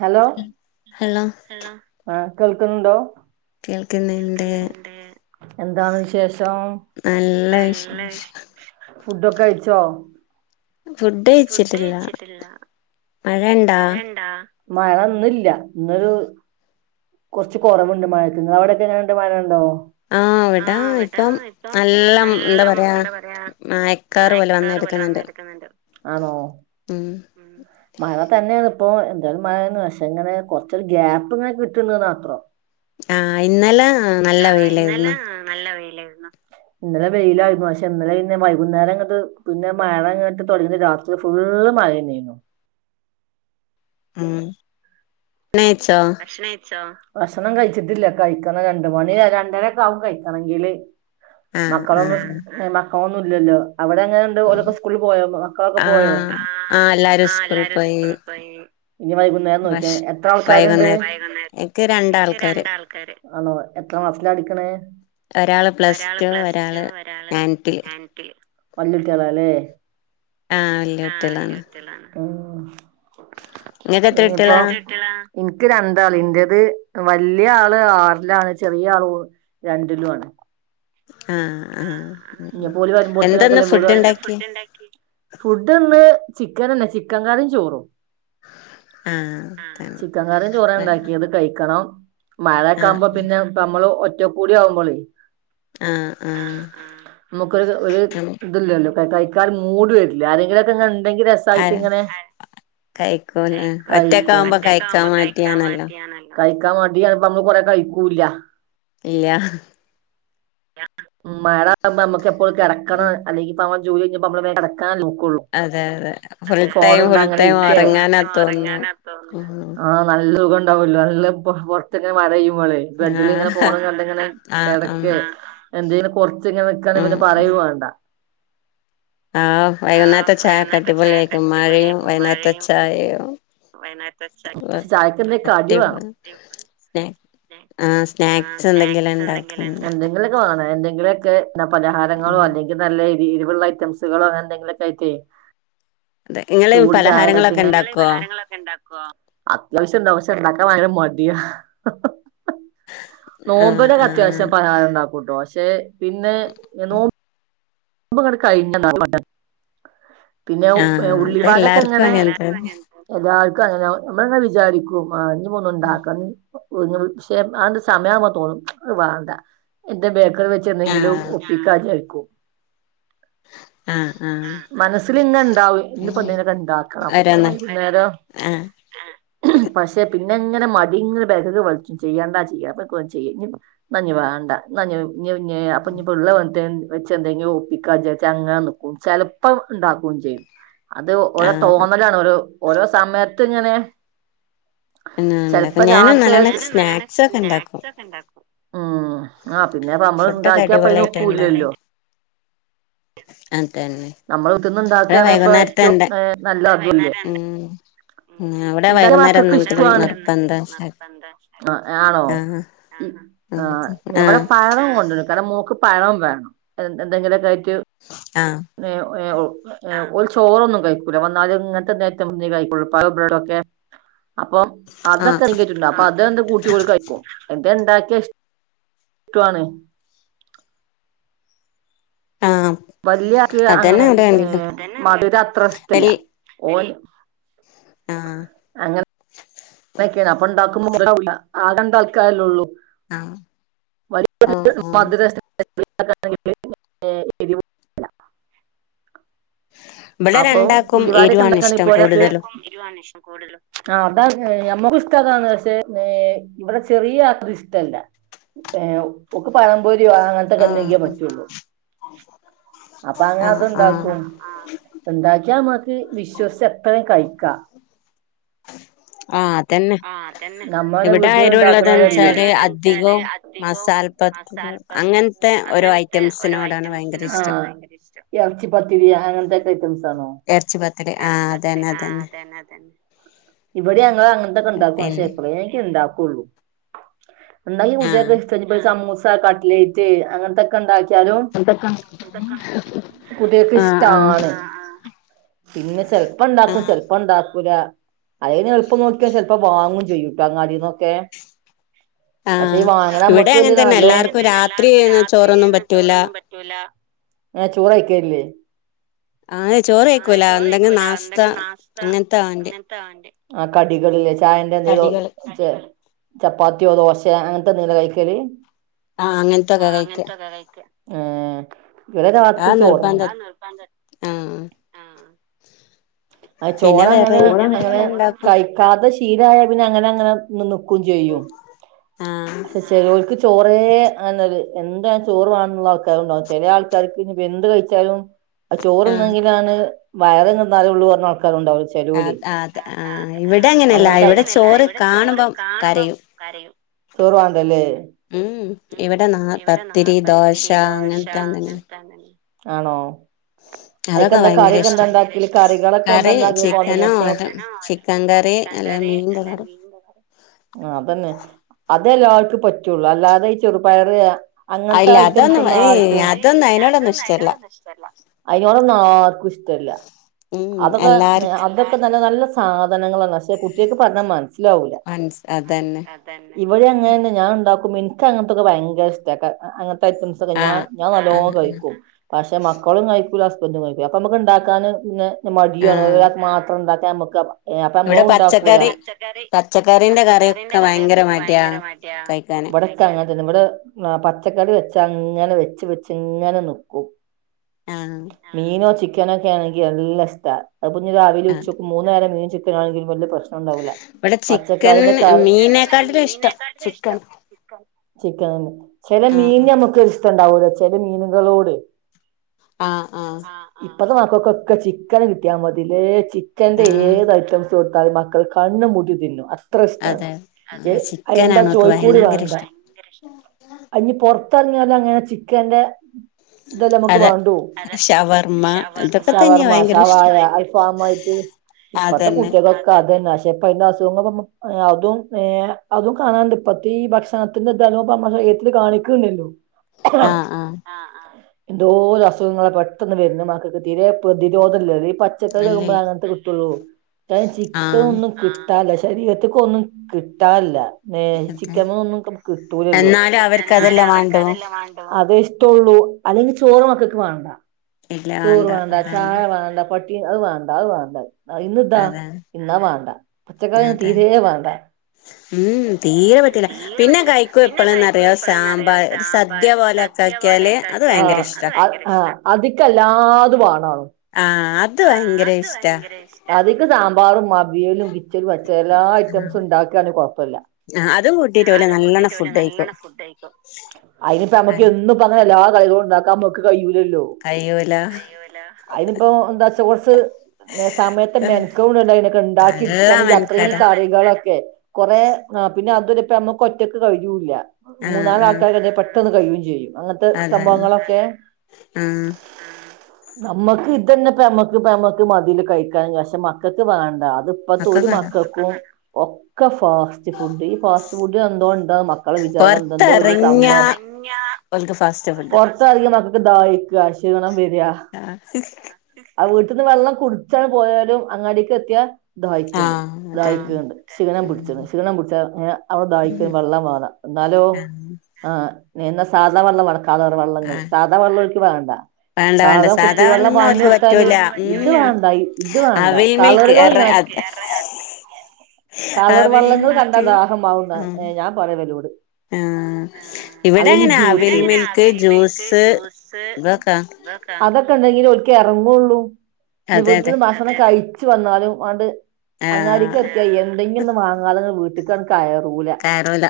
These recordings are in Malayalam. ഹലോ ഹലൊ ഹലൊ ആഹ് കേൾക്കുന്നുണ്ടോ? കേൾക്കുന്നുണ്ട് കേൾക്ക്ന്ന് ണ്ട്. എന്താണ് വിശേഷം? നല്ല വിശേ ഫുഡ്ഡൊക്കഴിച്ചോ? ഫുഡ്ഡെയ്ച്ചിട്ടില്ല. മഴൺ മഴണ്ടാ? മഴന്ന്ല്ല, ഇന്നൊരൂ കൊർച്ച് കൊറവ്ണ്ട് മഴക്ക്. ഇങ്ങളവ്ടെക്കെങ്ങനെണ്ട്, മഴണ്ടോ? ആഹ് ഇവിടാ ഇപ്പം നല്ലം ന്താ പറയാ മായ് ക്കാറ് പോലെ വന്ന് കെടക്ക്ന്ന് ണ്ട്. ആണോ ഉം മഴ തന്നേണ്പ്പോ. എന്തായാലും മഴേന്ന് പക്ഷെങ്ങനെ കൊർച്ചൊരു ഗ്യാപ്പ്ങ്ങനെ കിട് ട്ട്ന്ന് ന്നാത്രം. ആഹ് ഇന്നലേ നല്ല വെയിലായിര്ന്നു. നല്ല വെയിലായിര്ന്നു. ഇന്നലെ വെയിലായിരുന്നു പക്ഷെ, ഇന്നലെ പിന്നെ വൈകുന്നേരങ്ങട്ട് പിന്നെ മഴങ്ങട്ട് തൊട്ങ്ങിട്ട് രാത് ന്ന് ഫുള്ള് മഴെന്നേനു. ഉം. ണെയ്ച്ചോ? ഭക്ഷണേഴ്ച്ചോ? ഭക്ഷണം കഴിച്ചിട്ടില്ല കഴിക്കണം. രണ്ട് മണി രണ്ടരൊക്കാവും കഴിക്കണെങ്കില്. ആഹ് മക്കളൊന്നും ആഹ് സ് മക്കളൊന്നുല്ലല്ലോ. അവിടെങ്ങനെ ട് ആഹ് ഓലൊക്കെ സ്കൂൾല് പോയോ, മക്കളൊക്കെ പോയോ? ആഹ് എല്ലാരും ആഹ് സ്കൂളിൽ എല്ലാരും പോയി സ്കൂളിൽ പോയി. ഇനി വൈകുന്നേരം ഭക്ഷ നോക്ക്യാ മതി. എത്ര ആൾക്കാര്ണ്ട്? വൈകുന്നേരം വൈകുന്നേരം എനിക്ക് ഇക്ക് രണ്ടാൾക്കാര് രണ്ടാ ക്കാര് ആണോ? എത്ര ക്ലാസ്സിലാ പടിക്ക്ണ് ഒരാള് പ്ലസ് ടു ഒരാള് നയൻതില് വല്യ കുട്ടികളാല്ലേ ആഹ് വല്യ ആഹ് കുട്ടികളാണ് വല്യ കുട്ടികളാണ് ഇങ്ങൾക്ക് എത്ര കുട്ടികളാ? ഇൻക്ക് രണ്ടാള് എന്റേത് വല്യ ആള് ആറിലാണ് ചെറിയ ആള് ഒ രണ്ടിലും ആണ് ആഹ് ആഹ് എന്താന്ന് ഫുഡ് ഇണ്ടാക്കിയെ? ണ്ടാക്കി ഫുഡ് ഇന്ന് ചിക്കന്ണ്ട് ചിക്കൻ കറിയും ചോറും ആഹ് ചിക്കൻ കറീം ചോറും ഉണ്ടാക്കിയത് കഴിക്കണം ആഹ് മഴൊക്കാവുമ്പോ പിന്നെ നമ്മള് ഒറ്റക്കൂടി ആവുമ്പോളെ ആഹ് ആഹ് നമുക്കൊരു ഒരു ഉം തില്ലല്ലോ കഴിക്കാൻ ഒരു മൂഡ് വരില്ല ആരെങ്കിലൊക്കെെ ഇങ്ങനെ ഇണ്ടെങ്കിൽ രസ് ആഹ് സായിട്ടിങ്ങനെ കഴിക്കൂലെ കഴിക്കും ഒറ്റക്കാവുമ്പോ ഒറ്റക്ക് കഴിക്കാൻ ആവുമ്പോ കഴിക്കാൻ മടിയാണല്ലോ മടിയാണെ കഴിക്കാൻ മടിയാവുമ്പോ നമ്മള് കൊറെ കഴിക്കൂല്ല ഇല്ല മഴ ആവുമ്പോ നമ്മക്ക് എപ്പളും കിടക്കണം ഉം അല്ലെങ്കിപ്പം നമ്മടെ ജോലി കഴിഞ്ഞ് കിടക്കാനെ നോക്കുള്ളു അതെ അതെ ഫുൾ ഫോണ് ടൈം കണ്ട് ഫുൾ അങ്ങനെ ടൈം ഇരിക്കെ ഉറങ്ങാനാ തോന്നുന്നെ ഉം ആഹ് നല്ലുഖംണ്ടാവല്ലോ നല്ല പുറത്തിങ്ങനെ മഴ പെയ്യുമ്പോളേ ആഹ് ബഡിലിങ്ങനെ ഫോണും കണ്ടിങ്ങനെ ആഹ് ഉം കിടക്ക എന്തേലും കൊർച്ചിങ്ങനെ നിക്കാന്നെ ഉം പിന്നെ ഉം പറയുംവേണ്ട ആഹ് വൈകുന്നേത്തെ ചായക്കെ അടിപൊളിയായിരിക്കും മഴയും വൈകുന്നേത്തെ ചായയും ചായക്കെന്തേ കടി വേണം അടിപൊളി സ്നാ ആഹ് ആഹ് സ്നാക്സ് എന്തെങ്കിലും സ്നാക്സ് എന്തെങ്കിലും ഉണ്ടാക്കും ഇണ്ട് എന്തെങ്കിലും ക്കെ വേണം എന്തെങ്കിലുമൊക്കെ പലഹാരങ്ങളൊ ഉം അല്ലെങ്കിൽ ല്ലെങ്കി നല്ല എരിവുള്ള ഐറ്റംസുകളോ അങ്ങനെ എന്തെങ്കിലുമൊക്കെ ആയിട്ടേ അതെ ഇങ്ങള് ചൂട് പലഹാരങ്ങളൊക്കെ ചായേക്കിങ്ങനെ ഇണ്ടാക്കോ അത്യാവശ്യം ഇണ്ടാക്കും പക്ഷെ ഉണ്ടാക്കാൻ ഭയങ്കര മടിയ ആഹ് നോമ്പിനൊക്കെ ആഹ് അത്യാവശ്യം പലാഹാരം ഇണ്ടാക്കൂട്ടോ പക്ഷെ പിന്നെ നോ മ്പ് ങ്ങട്ട് കഴിഞ്ഞ [unintelligible] പിന്നെ ആഹ് ഉള്ളി വടൊക്കെ അതെല്ലാർക്കും ഇങ്ങനെ അങ്ങൻ തന്നെ എല്ലാർക്കും അങ്ങനെ നമ്മള്ങ്ങനെ വിചാരിക്കും ആഹ് ഇനിയിപ്പോ ഒന്നും ഉണ്ടാക്ക പക്ഷെ ആണ്ട് സമയമാവുമ്പോ തോന്നും അത് വേണ്ട എന്തേം ബേക്കറി വെച്ച് എന്തെങ്കിലും ആഹ് ഒപ്പിക്കാചാരിക്കും ആഹ് ആഹ് മനസ്സില്ങ്ങനെണ്ടാവും ഇന്ന് ഇപ്പം എന്തെങ്കിലൊക്കെ ഇണ്ടാക്കണം ഓരോന്ന് വൈന്നേരം ആഹ് പക്ഷെ പിന്നെങ്ങനെ മടിങ്ങനെ ബേക്ക്ക്ക് വൽച്ചും ചെയ്യണ്ട ചെയണ്ട [unintelligible] എന്ന ഇഞ്ഞിവേണ്ട ന്ന ഞ്ഞി അപ്പൊ ഞ്ഞിപ്പള്ളത് വ വെച്ച് എന്തെങ്കിലും ഒ പ്പിക്കാ വിചാരിച്ചങ്ങനെ നിക്കും ചെലപ്പം ഉണ്ടാക്കും ചെയ്യും അത് ഓരോ ആഹ് തോന്നലാണ് ഓരോ ഓരോ സമയത്ത്ങ്ങനെ ചെലപ്പോ ഉണ്ടാക്കും ഞാന് രാത്രി നല്ലോണം സ്നാക്സ് ഒക്കെ ഇണ്ടാക്കും ഉം ആഹ് പിന്നെ നമ്മള് ഫുഡൊക്കെ ഉണ്ടാക്കിയാപ്പതിന് അടിപൊളിയായിട്ട് ഇണ്ടാക്കും ഒക്കുല്ലല്ലോ അതന്നെ നമ്മള് ഇവിടെ കുത്തര്ന്ന്ണ്ടാക്കാണ്പ്പം വൈകുന്നേരത്തെ ഏറ്റവും എന്താ നല്ലതല്ലേ ഉം ഇവിടെ എന്തായാലും വൈകുന്നേരം മക്കൾക്ക് എന്തെങ്കിലും ഇഷ്ട്ടാണ് നിർബന്ധാ ആണോ ആഹ് ആഹ് എവിടെ പഴം കൊണ്ടുവരും കാരണം മോക്ക് പഴം വേണം എന്തെങ്കിലൊക്കെ ആയിട്ട് ആഹ് [unintelligible] യേഹു ഓൽ ചോറൊന്നും കഴിക്കൂല വന്നാല് ഇങ്ങൻത്തെ എന്തെ ഐറ്റം കഴിക്കള്ളു പഴം, ബ്രെഡോക്കെ അപ്പം ആഹ് അതൊക്കെ [unintelligible] അപ്പ അത് എന്ത് കൂട്ടി [unintelligible] കഴിക്കും എന്തേ ഇണ്ടാക്കിയ ഇഷ്ടു ആണ്. ആം വല്യാക്ക് അങ്ങനെ ഏ മധുരത്ര ഇഷ്ടല്ല ഓൻ ആഹ് അങ്ങനെ അങ്ങനക്കെയാണ് അപ്പൊ ഇണ്ടാക്കുമ്പം [unintelligible] ആകെ രണ്ടാൾക്കാരല്ലേ ഉള്ളു. ആഹ് ഓഹ് ഓഹ് [unintelligible] ഇവിടെ അപ്പൊ രണ്ടാക്കും ഉള്ളി വടക്കെ എരുവാണ് ഇണ്ടാക്കാന് ഇഷ്ടം ഇപ്പോ ഒരാക്ക് കൂടുതലും [unintelligible] ആ അതാ ഏ ഞമ്മുക്കിഷ്ട അതാണ് പക്ഷേ ഏ ഇവിടെ ചെറിയ ആൾക്ക് ഇഷ്ടല്ല. ഏ ഓൾക്ക് പഴംപൊരിയോ അങ്ങൻത്തെക്കെ ആഹ് എന്തെങ്കി ആഹ് പറ്റുള്ളു. അപ്പ അങ്ങനെ ആഹ് അത് ആഹ് ഇണ്ടാക്കും. ഇണ്ടാക്കിയ നമ്മക്ക് വിശ്വസിച്ച് എത്രയും കഴിക്കാ. ആഹ് അതന്നെ നമ്മടെ ഇവിടെ വീട്ടില് എരുവുള്ളതെന്ന് ഉണ്ടാക്ക്ണതല്ലേ. വെച്ചാല് അധികവും മസാലപ്പത്തില് അങ്ങനത്തെ ഓരോ ഐറ്റംസിനോടാണ് ഭയങ്കര ഇഷ്ടം ആ എർച്ചി പത്തിരി അങ്ങൻത്തെ ഐറ്റംസ് ആണോ? ഇറച്ചി പത്തില് ആഹ് അതന്നെ അതന്നെ ഇവടിം ഞങ്ങള് അങ്ങ [unintelligible] ഇണ്ടാക്കും പക്ഷേ പിന്നെ എപ്പളേങ്കിലും ഇണ്ടാക്കുള്ളൂ ഇണ്ടാക്കി ആഹ് കൊണ്ടര്ണേ ഇഷ്ട ഞ്ഞിപ്പം സമൂസ് സ കട്ലൈറ്റ് അങ്ങനത്തെ ക്കെ ഇണ്ടാക്കിയാലും അതൊക്കെ കുട്ടികൾക്ക് ആഹ് ആഹ് ഇഷ്ടാണ്. പിന്നെ ചെൽപ്പം ഇണ്ടാക്കും ആഹ് ചെൽപ്പം ഇണ്ടാക്കുല അയിന് എള്പ്പം നോ ക്കെ ചെൽപ്പം വാങ്ങും ചെയ്യുംട്ട അങ്ങാടിന്നൊക്കെ പക്ഷെ ഈ ആഹ് വാങ്ങ്ണ ഇവിടെ നമ്മക്കുല്ലേ അങ്ങനെ തന്നെ നല്ലൊന്ന് ഇവടെ അങ്ങനെ എല്ലാർക്കും തന്നെ രാത്രി എല്ലാർക്കും ചോറൊന്നും [unintelligible] പറ്റൂല ചോറ്ന്നും പ റ്റൂല ഏ ചോറ് കയിക്കല്ലേ? ആഹേ ചോറ് കഴിക്കൂല എന്തെങ്കിലും നാസ്ത അങ്ങൻത്തെ വാണ്ട്യേ. ആ കടികള്ല്ലേ ചായന്റെ എന്തേ തോ കടികള് ചെ ചപ്പാത്തിയോ ദോശേ അങ്ങൻത്തെ എന്തെങ്കില കഴിക്കല്? ആ അങ്ങൻത്തൊക്കെ കഴിക്ക. ഏഹ് ഇവിടെ രാത്രി ആ ചോറും നിർബന്ധ ആഹ് ആഹ് അഹ് പിന്നെ വെറൈ ചോറങ്ങനെ അങ്ങനെ റ്റികളുണ്ടാക്കും കഴിക്കാത്ത ശീലായ പിന്നെ അങ്ങനെ അങ്ങനെ ഒന്ന് നിക്കും ചെയ്യും ആഹ് പക്ഷെ ചെലോർക്ക് ചോറേ അഹന്നൊര് എന്തായാലും ചോറ് വാണന്നുള്ള ആൾക്കാരുണ്ടാവും ചെല ആൾക്കാർക്ക് ഇനി ഇപ്പം എന്ത് കഴിച്ചാലും ആ ആഹ് ചോറ്ന്നെങ്കിലാണ് വയറ് [unintelligible] പർഞ്ഞ ആൾക്കാരും ഇണ്ടാവും. ചേലോല് അത് അത് ആഹ് ഇവിടെ അങ്ങനെയല്ല അങ്ങൻത്തെ ഇവിടെ ചോറ് കാണുമ്പം കരയും ചോറ് വാണ്ടല്ലേ? ഉം ഉം ഇവിടെ ന്നാ പത്തിരി, ദോശ അങ്ങൻത്തെ എന്തെങ്കിലും [unintelligible] ആണോ? ഉ അയിക്കന്താ കറിക്കെന്താ ഇണ്ടാക്കല് കറികളൊക്കെന്ത കറി ഇണ്ടാക്കല് ചിക്കനോ അത് [unintelligible] ചിക്കൻ കറി ചിക്കൻ അല്ലെ കറി മീന്റെ അല്ലേ കറി [unintelligible] ആഹ് അതന്നെ. അതേ യെല്ലോർക്കും പറ്റൊള്ളൂ. അല്ലാതെ ഈ ചെറുപയറ് അങ്ങൻത്തെ അല്ല ഐറ്റംസ് അതൊന്നും ഒന്നു ഏയ് ആർക്കും. അതൊന്നും ഈഹ് അതിനോടൊന്നും അതൊന്നും ഇഷ്ടല്ല അയ്തോടൊന്നും ഇഷ്ടല്ല. അതിനോടൊന്നും ആർക്കും ഇഷ്ടല്ല. ഉം അതൊക്കെ ന്ന് എല്ലാർക്കും അതൊക്കെ നല്ല നല്ല സാധനങ്ങളാണ്. പക്ഷെ കുട്ട്യേക്ക് പർഞ്ഞാ മൻസിലാവൂല. മനസ് അതന്നെ തെന്നെ. ഇവടിം അങ്ങനെന്നെ ഞാൻ ണ്ടാക്കുമ്പം ഇൻക് അങ്ങൻത്തൊക്കെ ഭയങ്കര ഇഷ്ടാ. ക അങ്ങൻത്തെ ഐറ്റംസ് സൊക്കെ ഞാൻ ആഹ് ഞാൻ നല്ലോം ആഹ് കഴിക്കും. പക്ഷെ മക്കളും കഴിക്കൂല ഹസ്ബൻഡും കഴിക്കൂലാ. അപ്പ മ്മക്ക് ഇണ്ടാക്കാൻ പിന്നെ മടിയു ആണ്. ആഹ് ഒരാക്കു മാത്രം ഉണ്ടാക്കാൻ നമക്ക് ഏഹ് അപ്പോ ഇവിടെ നമ്മളും ഇണ്ടാക്കൂലാ. പച്ചക്കറി ഇബടെ പച്ചക്കറിന്റെ കറിയൊക്കെ പച്ചക്കറിൻ്റെ ഭയങ്കര കറ്യൊക്കെ മടിയാ ഭയങ്കര മട്യാ. കഴിക്കാന് ഇബടെ ക്കെ അങ്ങനെതന്നെ. ഇബടെ പച്ചക്കറി വെച്ചാ അങ്ങനെ വെച്ച് വെച്ച് ഇങ്ങനെ നിക്കും. ആഹ്. മീനോ ചിക്കനോ ഒക്കെ ആണെങ്കി നല്ല ഇഷ്ടാ. അത്പ്പഞ് രാവിലേം ആഹ് ഉച്ചക്കും മൂന്നേരം മീനും ചിക്കനും ആണെങ്കിലും വല്യ പ്രശ് നണ്ടാവൂല്ല ഇവിടെ ചിക്കൻ പച്ചക്കായിന്റെ കറി, വടെ ചിക്കന്നെ മീനെക്കാട്ടിലും ഇഷ്ടം മീനെക്കാട്ടിലും ചിക്കൻ ഇഷ്‌ടം. ചിക്കനനെ. ചെല ആഹ് മീൻന് നമ്മക്കൊര് ഇഷ്ടണ്ടാവൂല. ചെല മീനുകളോട് ആഹ് ആഹ്. ഇപ്പത്തെ മക്കക്കൊക്ക ചിക്കന് കിട്ടിയാ മതില്ലേ ചിക്കൻന്റെ ആഹ് ഏത് ഐറ്റം സ് കൊടുത്താലും മക്കൾ കണ്ണും പൂട്ടി തിന്നും. അ ത്രസ്റ്റാണ്. അതെ എ അതെന്താ ചിക്കനാണ് ഓൾക്ക് ചോയ്ക്കൂടി ഭയങ്കര വാണ്ടാ. ഇഷ്ടം അയ് ഇഞ് പൊറത്തറങ്ങിയാലും അങ്ങനെന്നെ ചിക്കന്റെ ഇതെല്ലെ നമുക്ക് അതെ വേണ്ടു. ഷവർമ്മ ഷവർ, ഇതൊക്കെ തന്നെയാ ഷവർമ ഭയങ്കര ഇഷ്ടം ഷവായ അൽഫാമായിട്ട് ഇപ്പത്തെ അതന്നെ കുട്ട്യേകൊക്കെ അതന്നെ. [unintelligible] ഇപ്പയ്ന്റെ അസുഖങ്ങളും അതും അതും കാണാണ്ട് ഇപ്പത്തീ ഭക്ഷണ ത്തിൻ്റെ ത് നല്ലോം നമ്മളെ ശരീരത്തില് കാണിക്ക്ണ്ടല്ലോ. ആഹ് ആഹ്. എന്തോര് അസുഖങ്ങളാ പെട്ടെന്ന് വര്നത് മക്കക്ക്. തീരെ പ്രതിരോധെല്ലല്ലോ. ഈ പ ച്ചക്കറി തിന്നുമ്പളേ ഇല്ലില്ല അങ്ങൻത്തെത് കിട്ടൊള്ളൂ. കാര്ണം ആഹ് ചിക്കനൊന്നും കി ട്ടാല്ല ശരീരത്ത്ക്കൊന്നും കിട്ടാൻല്ല. ന്നെ അതെ ചിക്കൻമെന്നൊന്നും കിട്ടൂലല്ലോ. എന്നാലും അവർക്ക് എന്നാലും അതെല്ലാം വേണ്ടൂ അവർക്കതല്ലേ വാ ണ്ടൂ. അതെ ഇഷ്ടൊള്ളൂ. അല്ലെങ്കി ചോറ് മക്കക്ക് വാണ്ട. ഇല്ല ചോറ് വേണ്ട വാണ്ടാ, ചായ അതന്നെ വാണ്ടാ, പട്ടി അഹ് വാണ്ടാ അഹ് വാണ്ടത്. ആഹ് ഇന്ന് ഇതാ അതെ ഇന്നാ വാണ്ട. പച്ചക്കറിയാണേ തീരേ വാണ്ട. ഉംഉം തീരെ പറ്റൂല്ല. പിന്നെ കയ് ക്കും എപ്പള് ന്നറിയോ സാമ്പാർ ഒരു സദ്യ പോലെ ഒക്കെ ആക്കിയാല് അത് ഭയങ്കര ഇഷ്ടാ. ആഹ് ആഹ് അതിക്കെല്ലാതു വാണാണും. ആഹ് അത് ഭയങ്കര ഇഷ്ടാ. അതിക്ക് സാമ്പാറും അവിയലും കിച്ചടി പച്ചടി എല്ലാ ഐറ്റംസും ഇണ്ടാക്കാണെ കൊഴപ്പല്ല. ആഹ് അതും കൂ ട്ടീറ്റോല് നല്ല ട്ടീറ്റൊല് നല്ലണം ഫുഡഴിക്കും. അയ്ന് പ്പം നമക്ക് എന്നും ഈ പറഞ്ഞതെല്ലാ കറികളും ഇണ്ടാക്കാൻ നമ്മക്ക് കയ്യൂല്ലല്ലോ. കഴിയൂല കയ്യൂല്ല. അയ്ന് പ്പം എന്താ [unintelligible] എഹ് സമയത്തെ മെൻക്കെടുടെണ്ടെ അയ്നൊക്കെ ഇണ്ടാക്കി നല്ല ഇട്ക്കണെങ്കി അത്രയും മെനക്കേടാ കറികളൊക്കെ. കൊറെ ആഹ് പിന്നെ അത്വര ഇപ്പ നമ്മക്ക് ഒറ്റക്ക് കഴിയൂല്ല. ആഹ് മൂന്നാല് ആഹ് ആൾക്കാരൊക്കെ ണ്ടേ പെ പെട്ടന്ന് കഴിയും ചെയ്യും. അങ്ങനത്തെ അതാണ് സംഭവങ്ങളൊക്കെ. ആഹ് നമ്മക്ക് ഇതന്നെ പമക്ക് പെമക്ക് മതിൽ കഴിക്കാനും പക്ഷെ മക്കൾക്ക് വേണ്ട അത് ഇപ്പത്തെ ഒരു മക്കൾക്കുണ്ടോ മക്കക്കും ഒക്കെ ഫാസ്റ്റ് ഫുഡ് ഈ ഫാസ്റ്റ് ഫുഡ് എന്തോ ഉണ്ടോ മക്കളെ വിചാരം എന്തോ വലിയ പൊറത്തെറങ്ങിയാ സംഭവ ഓൽക്ക് ഫാസ്റ്റ് ഫുഡ് പൊർ ത്തർങ്ങിയ മക്കക്ക് ദാഹിക്ക ക്ഷീണം വരാ ആഹ് ആഹ് വീട്ട്ന്ന് വെള്ളം കുടിച്ചാണ് പോയാലും അങ്ങാടിക്ക് എത്തിയാ ദാഹിക്ക്ണ്ട് അതന്നെ ദാഹിക്ക്ണ്ട് ക്ഷീണം ഉം പിട്ച്ച്ക്ണ് ക്ഷീണം പിടിച്ച ഏഹ് അപ്പൊ ദാ വള്ളം വാണം എന്നാലോ ആഹ് ആ സാധാവെള്ളം വേണ്ട കളർ വള്ളങ്ങള് ആഹ് സാ ന്ന വെള്ളം ഓൽക്ക് വേണ്ട വേണ്ട വേണ്ട സാധാ കുപ്പി സാധാരണ വെള്ളം ഒന്നും വാങ്ങി ഓൽക്ക് കൊട്ത്താല് പറ്റൂല ഇത് ഉം വേണ്ട ഇത് വേണ്ട അവിൽ മിൽക്ക് കളറുകൾ എറ ഇങ്ങനെ അത് കളർ ആവിൽ വെള്ളങ്ങള് കണ്ട മിൽക്ക് ദാഹം മാറുന്ന ഞാൻ പറിയ ഇവലോട് ഏഹ് അല്ലെങ്കി ജൂസ് ഇവിടെങ്ങനെ അവിൽ മിൽക്ക് ജ്യൂസ് ജൂസ് ഇതൊക്കാ അതൊക്കെ ഉണ്ടെങ്കിലിൽ ഓൽക്ക് എറങ്ങുള്ളൂ നി അതെ അതെ വീട്ട്ന്ന് ഭക്ഷണം കഴിച്ചു വന്നാലും അണ്ട് അങ്ങാടീക്ക് ആഹ് എത്തിയ എന്തെങ്കിലും വാങ്ങാതെ വീട്ട്ക്കങ് കയറൂല കയറൂല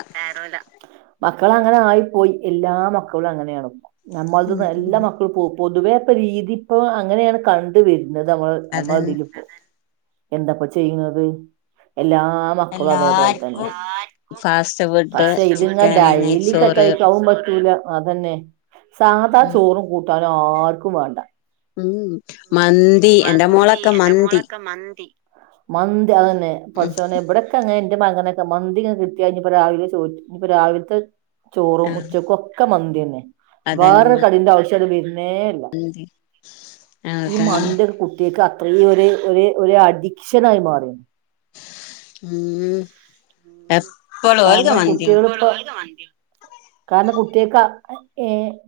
മക്കള് അങ്ങനെ ആയി പോയി എല്ലാ മക്കളും അങ്ങനെയാണ്പ്പ നമ്മൾത്ന്ന എല്ലാ മക്കളും പൊതുവേപ്പ രീതി ഇപ്പ അങ്ങനെയാണ് കണ്ട് വര്ന്നത് നമ്മള് അതന്നെ നമ്മൾതീല്പ്പോ എന്താപ്പൊ ചെയ്യുന്നത് എല്ലാ മക്കളും അതേപോലെ തന്നെ എല്ലാർക്കും ഫാസ്റ്റ് ഫുഡ് പക്ഷെ ഇത് ഞാൻ ചിക്കന് ഡൈലിക്ക നെയ്ച്ചോറ് കഴിക്കാവൻ പറ്റൂല അതന്നെ സാധാ ഉം ചോറും കൂട്ടാനും ആർക്കും വേണ്ട ഉം മന്തി എന്റെ മോളൊക്കെ മന്തി മന്തി മന്തി അതന്നെ ഉം പട്‌ചോനെ ഇവടൊ ക്കെ അങ്ങനെ എന്റെ മകനൊക്കെ മന്തി ഇങ്ങനെ കിട്ടിയാ ഇനിപ്പൊ രാവിലെ ചോ ഇനിപ്പൊ രാവിൽത്തെ ചോറും ആഹ് ഉച്ചക്കും ഒക്കെ മന്തി തന്നെ വേറെ കടിന്റെ ആവശ്യം അത് വരുന്നേ [unintelligible] ന്തി ഈ മന്തി [unintelligible] കു ട്ടിയാക്ക് അത്രയും ഒരു ഒരു ഒരു അഡിക്ഷന ആയി മാറി ഉം എ കാരണം കുട്ടിയാള്പ്പോ കാരണം കുട്ടിയാക്ക് അ ഏ